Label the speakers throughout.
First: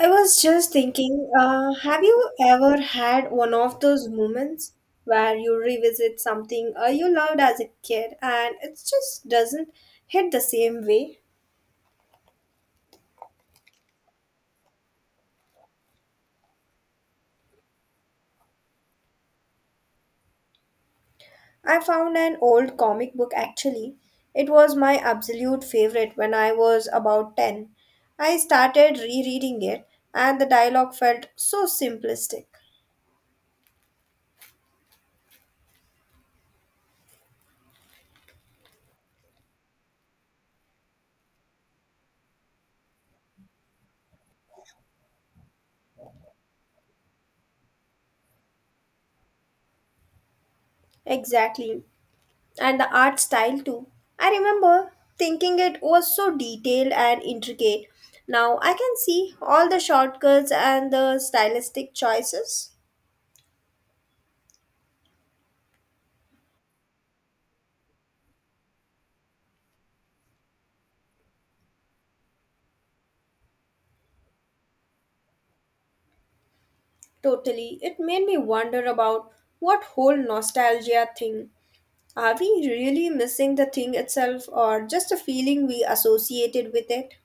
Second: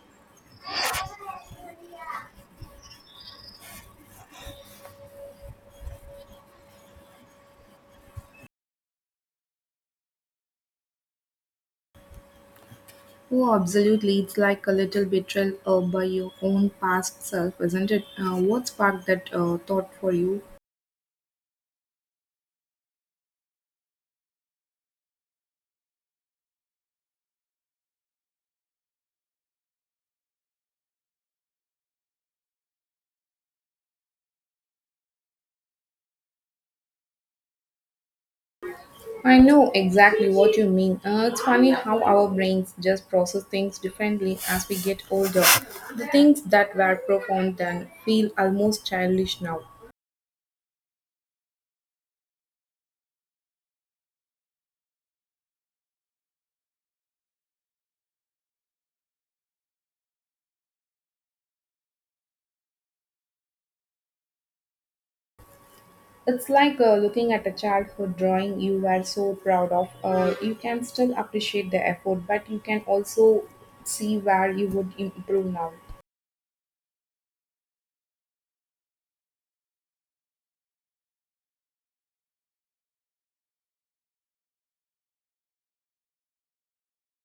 Speaker 1: I was just thinking, have you ever had one of those moments where you revisit something you loved as a kid and it just doesn't hit the same way?
Speaker 2: Oh, absolutely. It's like a little betrayal by your own past self, isn't it? What sparked that thought for you?
Speaker 1: I found an old comic book actually. It was my absolute favorite when I was about 10. I started rereading it, and the dialogue felt so simplistic.
Speaker 2: I know exactly what you mean. It's funny how our brains just process things differently as we get older. The things that were profound then feel almost childish now.
Speaker 1: Exactly. And the art style too. I remember thinking it was so detailed and intricate. Now I can see all the shortcuts and the stylistic choices.
Speaker 2: It's like looking at a childhood drawing you were so proud of. You can still appreciate the effort, but you can also see where you would improve now.
Speaker 1: Totally, it made me wonder about what whole nostalgia thing. Are we really missing the thing itself or just a feeling we associated with it?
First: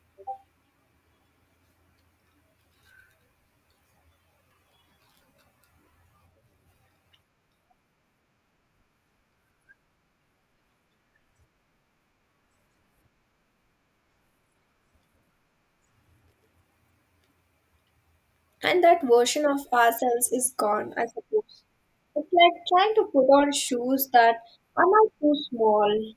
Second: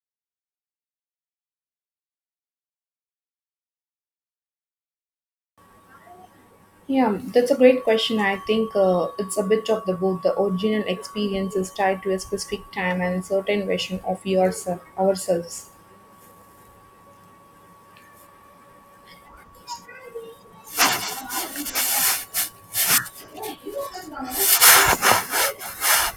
Speaker 2: Yeah, that's a great question. I think it's a bit of the both. The original experience is tied to a specific time and a certain version of yourself, ourselves.
Speaker 1: And that version of ourselves is gone, I suppose. It's like trying to put on shoes that are not too small.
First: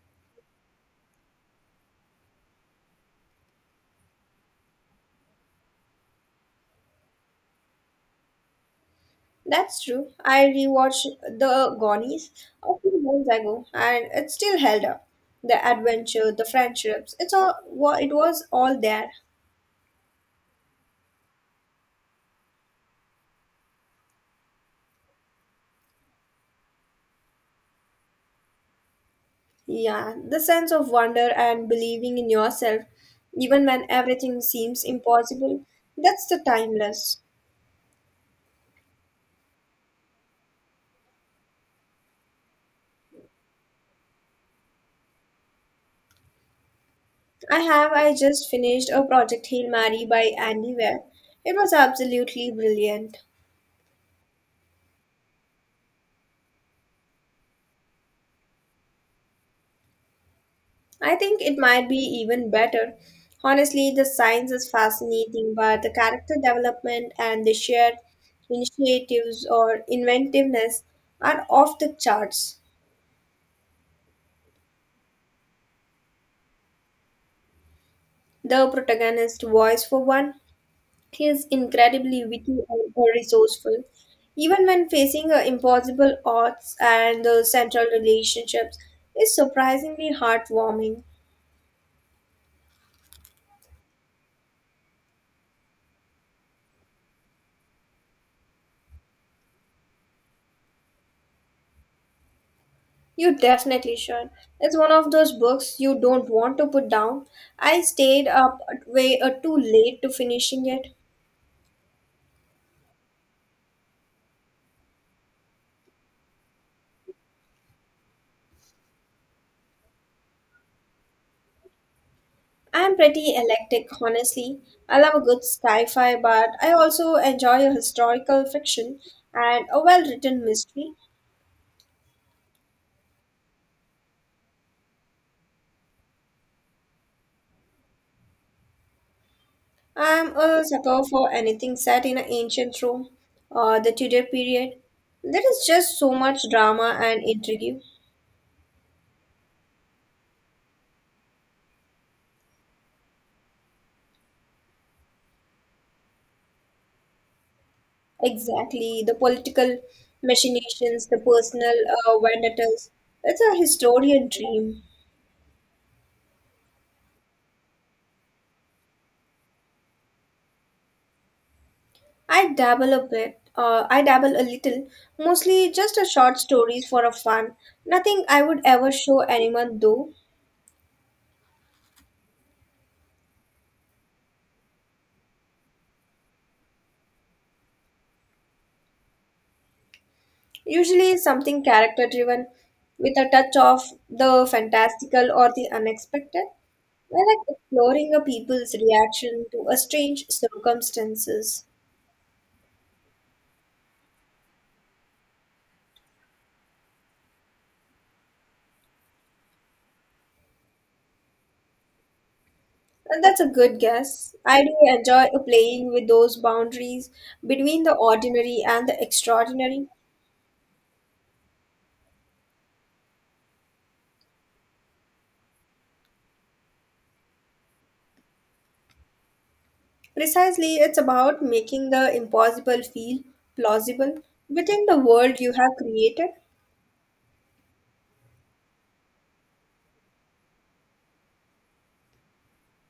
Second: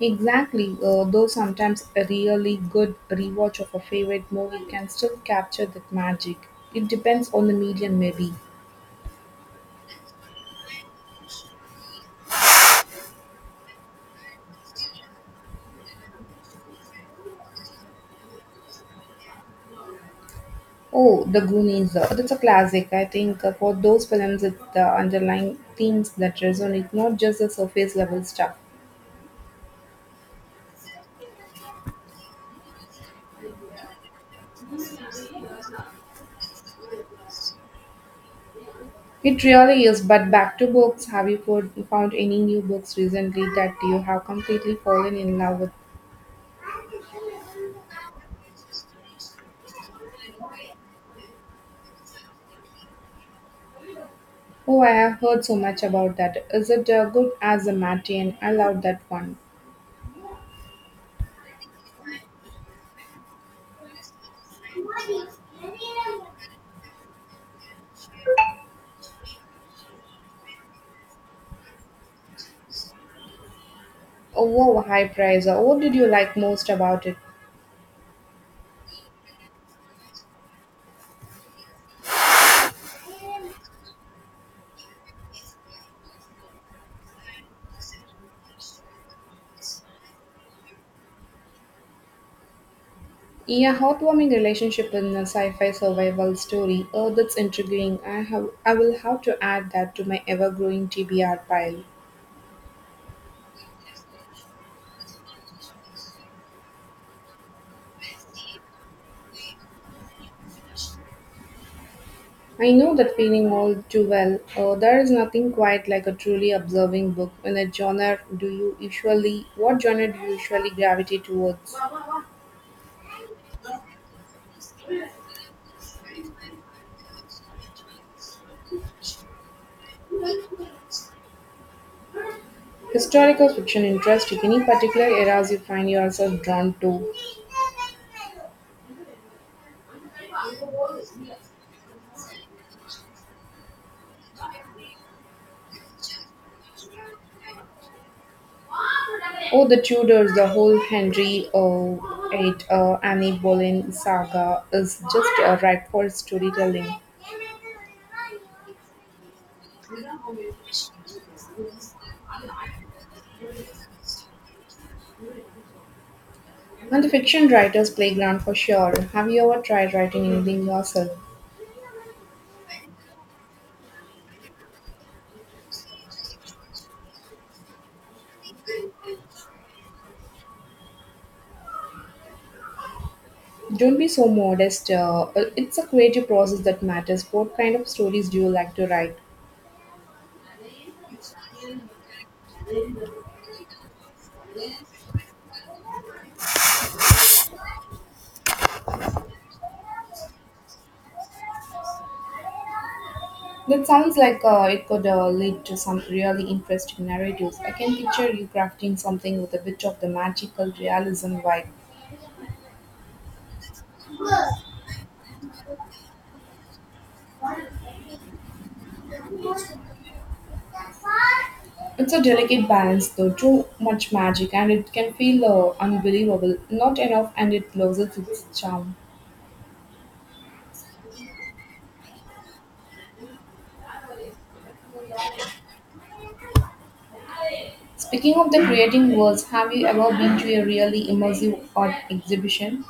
Speaker 2: Exactly. Though sometimes a really good rewatch of a favorite movie can still capture that magic. It depends on the medium, maybe.
Speaker 1: That's true. I rewatched The Goonies a few months ago, and it still held up. The adventure, the friendships, it's all it was all there.
Speaker 2: Oh, The Goonies. That's a classic. I think for those films, it's the underlying themes that resonate, not just the surface level stuff.
Speaker 1: Yeah, the sense of wonder and believing in yourself, even when everything seems impossible, that's the timeless.
Speaker 2: It really is, but back to books. Have you found any new books recently that you have completely fallen in love with?
Speaker 1: I have. I just finished a Project Hail Mary by Andy Weir. It was absolutely brilliant.
Speaker 2: Oh, I have heard so much about that. Is it good as a Martian? I love that one.
Speaker 1: I think it might be even better. Honestly, the science is fascinating, but the character development and the shared initiatives or inventiveness are off the charts.
Speaker 2: Oh, wow, high price. What did you like most about it?
Speaker 1: The protagonist's voice, for one, is incredibly witty and resourceful. Even when facing impossible odds, and the central relationships is surprisingly heartwarming.
Speaker 2: Yeah, heartwarming relationship in a sci-fi survival story. Oh, that's intriguing. I will have to add that to my ever-growing TBR pile.
Speaker 1: You definitely should. It's one of those books you don't want to put down. I stayed up way too late to finishing it.
Speaker 2: I know that feeling all too well. There is nothing quite like a truly observing book. In a genre, do you usually what genre do you usually gravitate towards?
Speaker 1: I am pretty eclectic, honestly. I love a good sci-fi, but I also enjoy a historical fiction and a well-written mystery.
Speaker 2: Historical fiction interests you, any particular eras you find yourself drawn to?
Speaker 1: I'm a sucker for anything set in an ancient Rome or the Tudor period. There is just so much drama and intrigue.
Speaker 2: Oh, the Tudors, the whole Henry VIII, Anne Boleyn saga is just ripe for storytelling.
Speaker 1: Exactly, the political machinations, the personal vendettas. It's a historian dream.
Speaker 2: And the fiction writer's playground for sure. Have you ever tried writing anything yourself?
Speaker 1: I dabble a bit. I dabble a little, mostly just a short stories for a fun. Nothing I would ever show anyone though.
Speaker 2: Don't be so modest. It's a creative process that matters. What kind of stories do you like to write?
Speaker 1: Usually something character driven, with a touch of the fantastical or the unexpected. I like exploring a people's reaction to a strange circumstances.
Speaker 2: That sounds like it could lead to some really interesting narratives. I can picture you crafting something with a bit of the magical realism vibe.
Speaker 1: And that's a good guess. I do enjoy playing with those boundaries between the ordinary and the extraordinary.
Speaker 2: It's a delicate balance though, too much magic and it can feel unbelievable, not enough and it loses its charm.
Speaker 1: Precisely, it's about making the impossible feel plausible within the world you have created.
Speaker 2: Speaking of the creating worlds, have you ever been to a really immersive art exhibition?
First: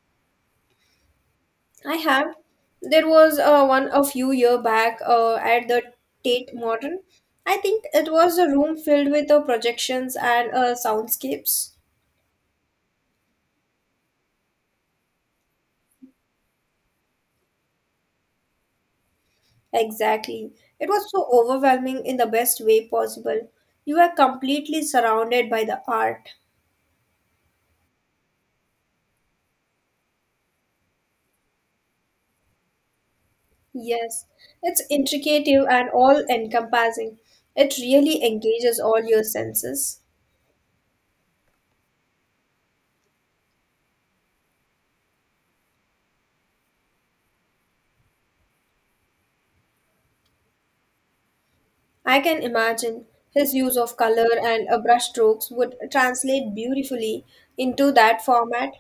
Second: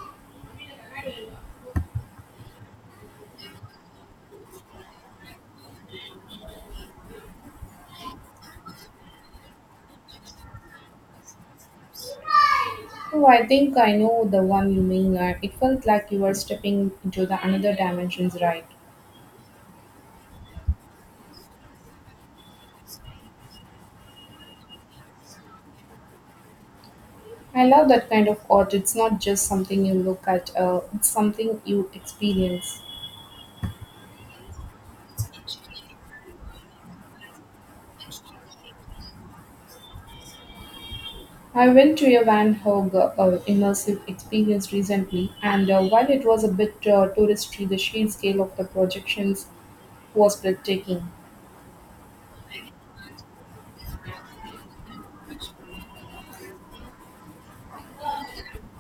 Speaker 1: I have. There was one a few year back at the Tate Modern. I think it was a room filled with projections and soundscapes.
Speaker 2: Oh, I think I know the one you mean. It felt like you were stepping into the another dimensions, right?
Speaker 1: Exactly. It was so overwhelming in the best way possible. You were completely surrounded by the art.
Speaker 2: I love that kind of art. It's not just something you look at, it's something you experience.
Speaker 1: Yes, it's intricate and all encompassing. It really engages all your senses.
Speaker 2: I went to a Van Gogh immersive experience recently, and while it was a bit touristy, the sheer scale of the projections was breathtaking.
Speaker 1: I can imagine his use of color and brush strokes would translate beautifully into that format.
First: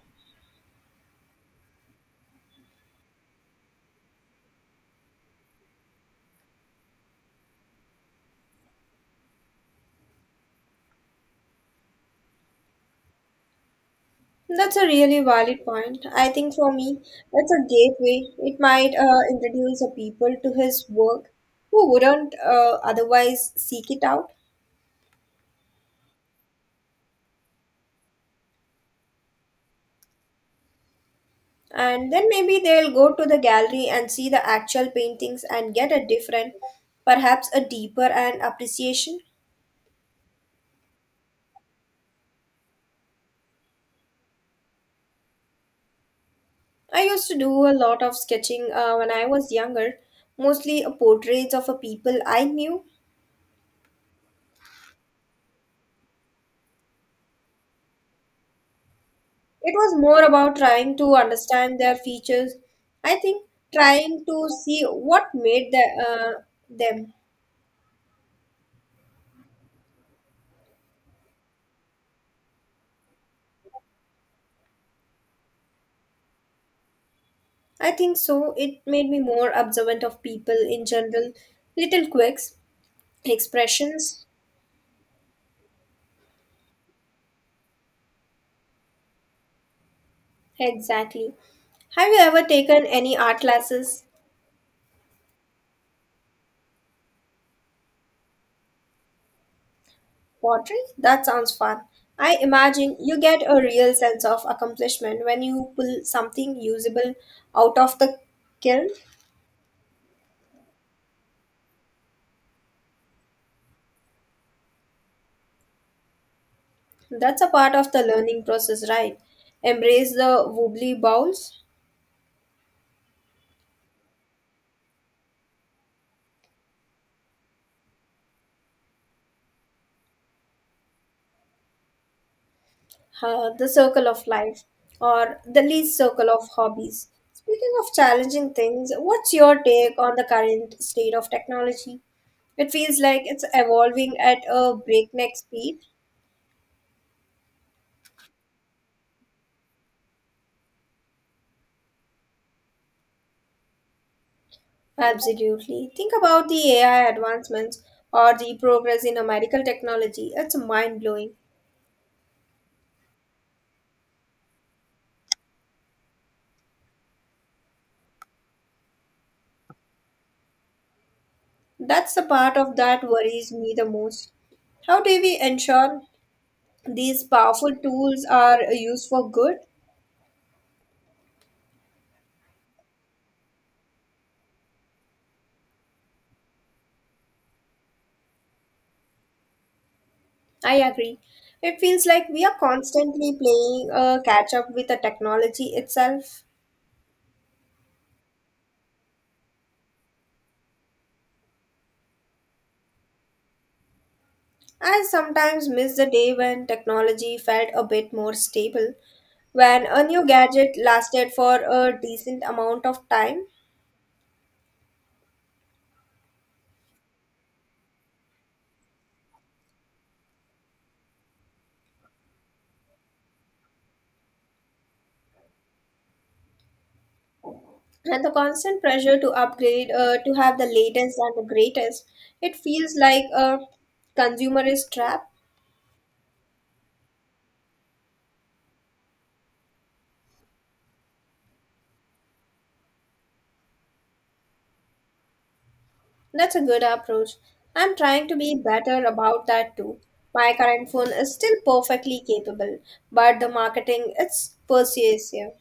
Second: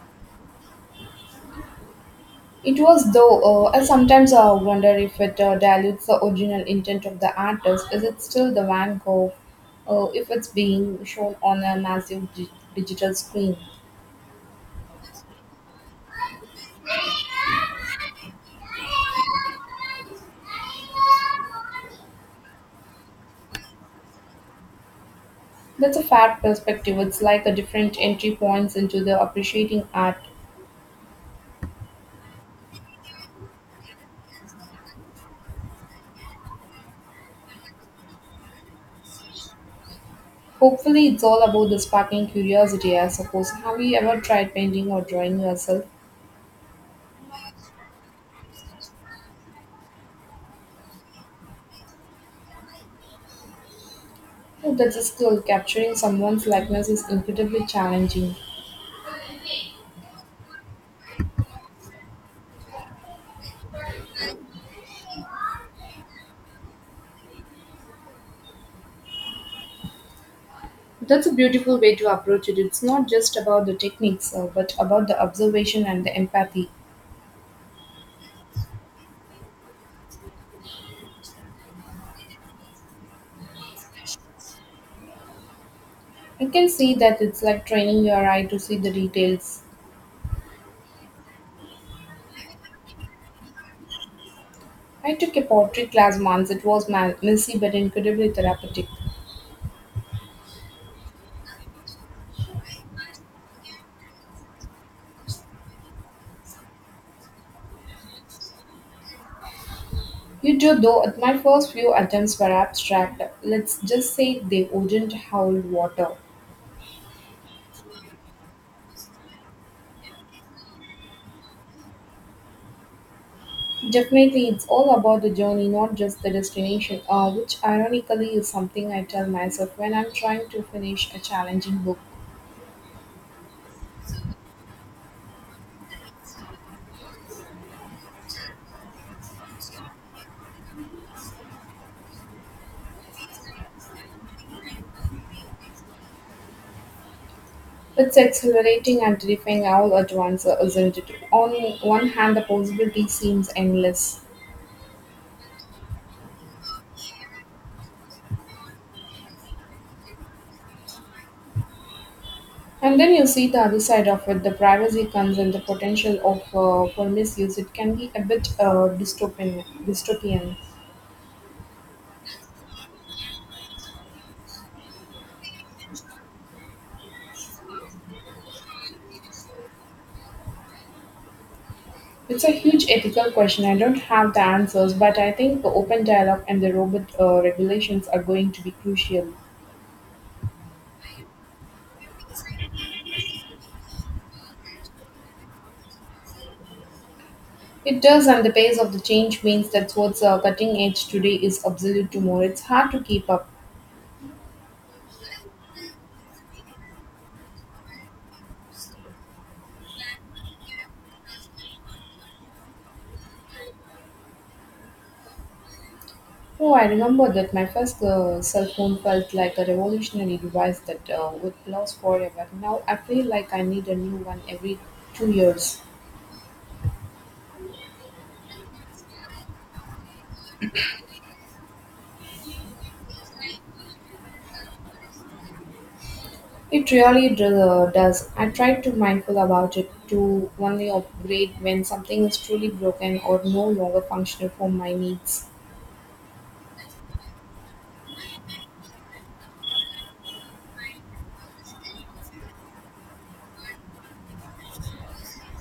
Speaker 2: It was, though, I sometimes wonder if it dilutes the original intent of the artist. Is it still the Van Gogh if it's being shown on a massive digital screen?
Speaker 1: That's a really valid point. I think for me, that's a gateway. It might introduce a people to his work who wouldn't otherwise seek it out.
Speaker 2: That's a fair perspective. It's like a different entry points into the appreciating art.
Speaker 1: And then maybe they'll go to the gallery and see the actual paintings and get a different, perhaps a deeper and appreciation.
Speaker 2: Hopefully, it's all about the sparking curiosity, I suppose. Have you ever tried painting or drawing yourself?
Speaker 1: I used to do a lot of sketching when I was younger, mostly portraits of a people I knew.
Speaker 2: Oh, that's a skill. Capturing someone's likeness is incredibly challenging.
Speaker 1: It was more about trying to understand their features. I think trying to see what made them.
Speaker 2: That's a beautiful way to approach it. It's not just about the techniques, but about the observation and the empathy.
Speaker 1: I think so. It made me more observant of people in general. Little quirks, expressions.
Speaker 2: You can see that it's like training your eye to see the details.
Speaker 1: Exactly. Have you ever taken any art classes?
Speaker 2: I took a pottery class once. It was messy but incredibly therapeutic.
Speaker 1: Pottery? That sounds fun. I imagine you get a real sense of accomplishment when you pull something usable out of the kiln.
Speaker 2: You do, though, at my first few attempts were abstract. Let's just say they wouldn't hold water.
Speaker 1: That's a part of the learning process, right? Embrace the wobbly bowls,
Speaker 2: Definitely, it's all about the journey, not just the destination, which ironically is something I tell myself when I'm trying to finish a challenging book.
Speaker 1: the circle of life, or the least circle of hobbies. Speaking of challenging things, what's your take on the current state of technology? It feels like it's evolving at a breakneck speed.
Speaker 2: It's exhilarating and terrifying all at once, isn't it? On one hand, the possibility seems endless.
Speaker 1: Absolutely. Think about the AI advancements or the progress in a medical technology. It's mind blowing.
Speaker 2: And then you see the other side of it, the privacy concern, the potential of for misuse. It can be a bit dystopian.
Speaker 1: That's the part of that worries me the most. How do we ensure these powerful tools are used for good.
Speaker 2: It's a huge ethical question. I don't have the answers, but I think the open dialogue and the robot regulations are going to be crucial.
Speaker 1: I agree. It feels like we are constantly playing a catch up with the technology itself.
Speaker 2: It does, and the pace of the change means that what's cutting edge today is obsolete tomorrow. It's hard to keep up.
Speaker 1: I sometimes miss the day when technology felt a bit more stable, when a new gadget lasted for a decent amount of time,
Speaker 2: Oh, I remember that my first cell phone felt like a revolutionary device that would last forever. Now I feel like I need a new one every 2 years.
Speaker 1: and the constant pressure to upgrade, to have the latest and the greatest. It feels like a consumerist trap.
Speaker 2: It really does. I try to mindful about it to only upgrade when something is truly broken or no longer functional for my needs.
Speaker 1: That's a good approach. I'm trying to be better about that too. My current phone is still perfectly capable, but the marketing it's persuasive.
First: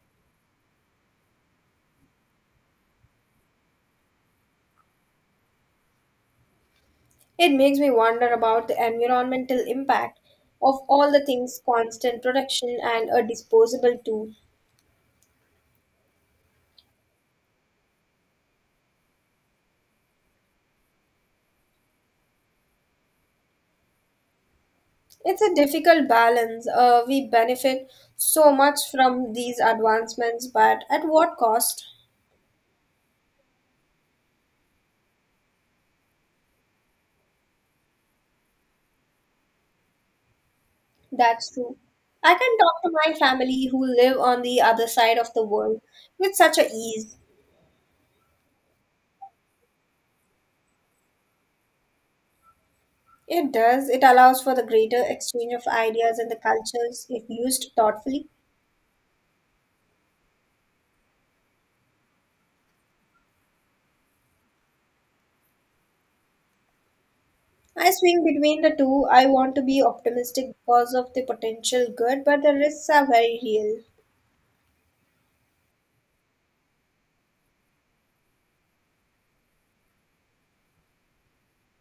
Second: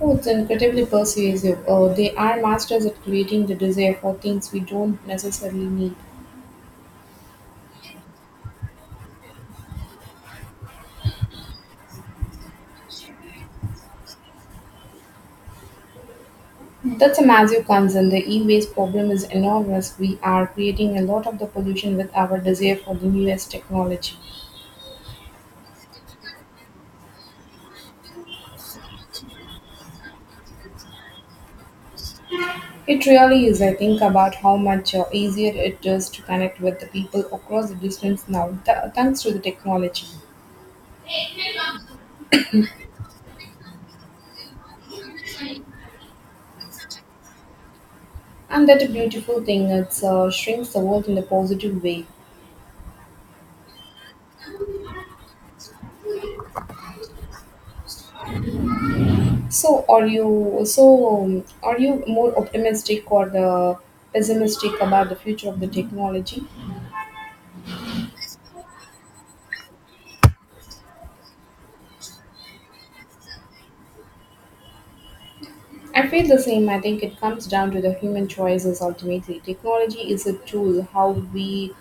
Speaker 2: Oh, it's incredibly persuasive. They are masters at creating the desire for things we don't necessarily need.
Speaker 1: It makes me wonder about the environmental impact of all the things constant production and a disposable tool.
Speaker 2: That's a massive concern. The e-waste problem is enormous. We are creating a lot of the pollution with our desire for the newest technology.
Speaker 1: It's a difficult balance. We benefit so much from these advancements, but at what cost?
Speaker 2: It really is. I think about how much easier it is to connect with the people across the distance now, thanks to the technology.
Speaker 1: That's true. I can talk to my family who live on the other side of the world with such a ease.
Speaker 2: And that a beautiful thing. It shrinks the world in a positive way.
Speaker 1: It does. It allows for the greater exchange of ideas and the cultures if used thoughtfully.
Speaker 2: So, are you more optimistic or the pessimistic about the future of the technology?
Speaker 1: I swing between the two. I want to be optimistic because of the potential good, but the risks are very real.
Speaker 2: I feel the same. I think it comes down to the human choices ultimately. Technology is a tool. How we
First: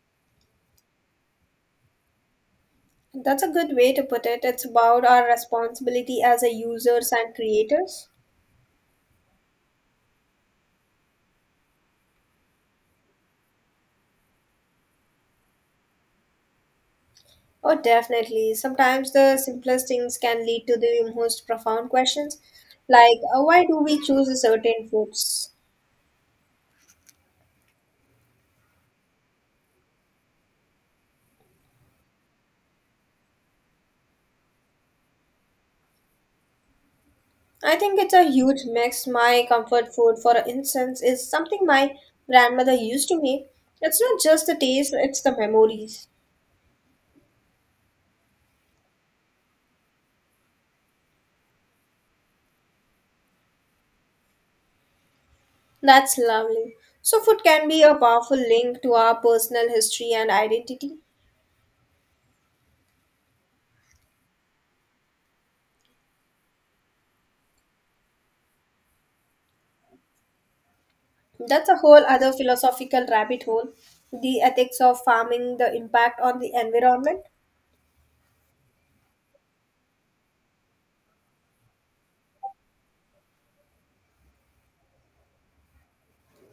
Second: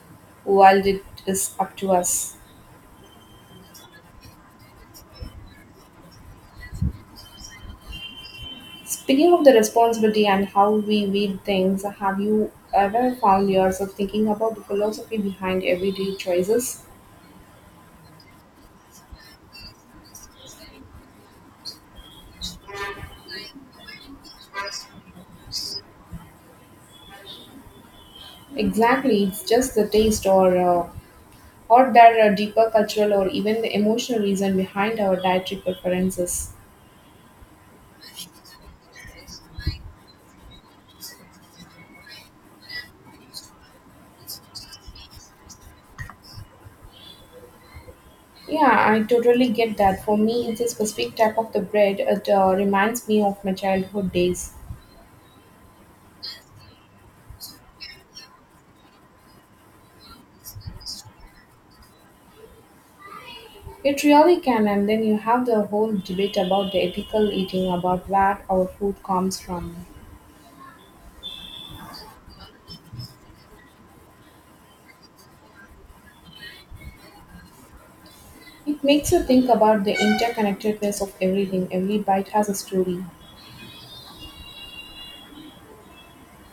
Speaker 2: wield it is up to us.
Speaker 1: That's a good way to put it. It's about our responsibility as a users and creators.
Speaker 2: Speaking of the responsibility and how we weed things, have you ever found yourself thinking about the philosophy behind everyday choices?
Speaker 1: Oh, definitely. Sometimes the simplest things can lead to the most profound questions, like why do we choose certain foods?
Speaker 2: Exactly, it's just the taste or there are deeper cultural or even the emotional reason behind our dietary preferences.
Speaker 1: I think it's a huge mix. My comfort food, for instance, is something my grandmother used to make. It's not just the taste, it's the memories.
Speaker 2: Yeah, I totally get that. For me, it's a specific type of the bread. It reminds me of my childhood days.
Speaker 1: That's lovely. So, food can be a powerful link to our personal history and identity.
Speaker 2: It really can, and then you have the whole debate about the ethical eating, about where our food comes from.
Speaker 1: That's a whole other philosophical rabbit hole. The ethics of farming, the impact on the environment.
Speaker 2: It makes you think about the interconnectedness of everything. Every bite has a story.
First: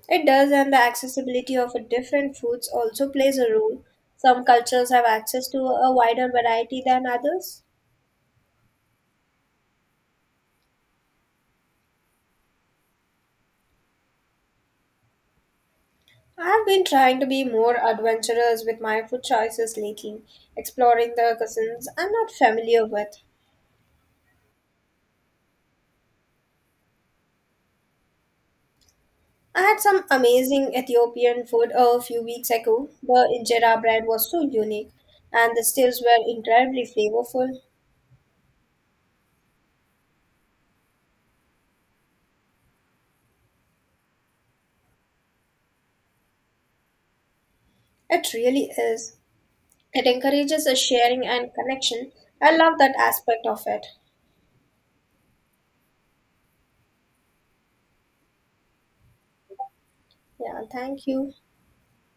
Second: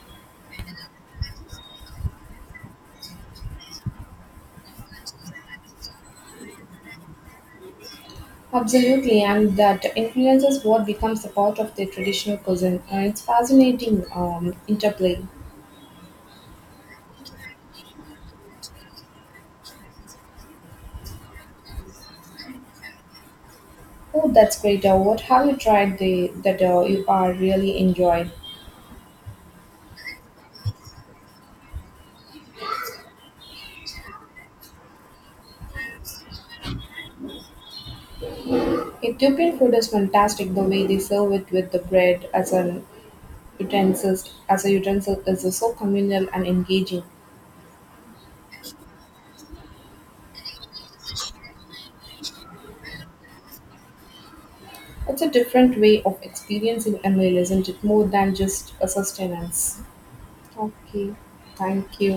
Speaker 1: It does, and the accessibility of different foods also plays a role. Some cultures have access to a wider variety than others.
Speaker 2: Absolutely, and that influences what becomes a part of the traditional cuisine. And it's fascinating interplay.
Speaker 1: I've been trying to be more adventurous with my food choices lately, exploring the cuisines I'm not familiar with.
Speaker 2: Oh, that's great. What have you that you are really enjoyed?
Speaker 1: I had some amazing Ethiopian food a few weeks ago. The injera bread was so unique, and the stews were incredibly flavorful.
Speaker 2: Ethiopian food is fantastic. The way they serve it with the bread as an utensil, as a utensil, is so communal and engaging.
Speaker 1: It really is. It encourages a sharing and connection. I love that aspect of it.
Speaker 2: It's a different way of experiencing a meal, isn't it? More than just a sustenance.
Speaker 1: Yeah, thank
Speaker 2: Okay,
Speaker 1: you.
Speaker 2: thank you.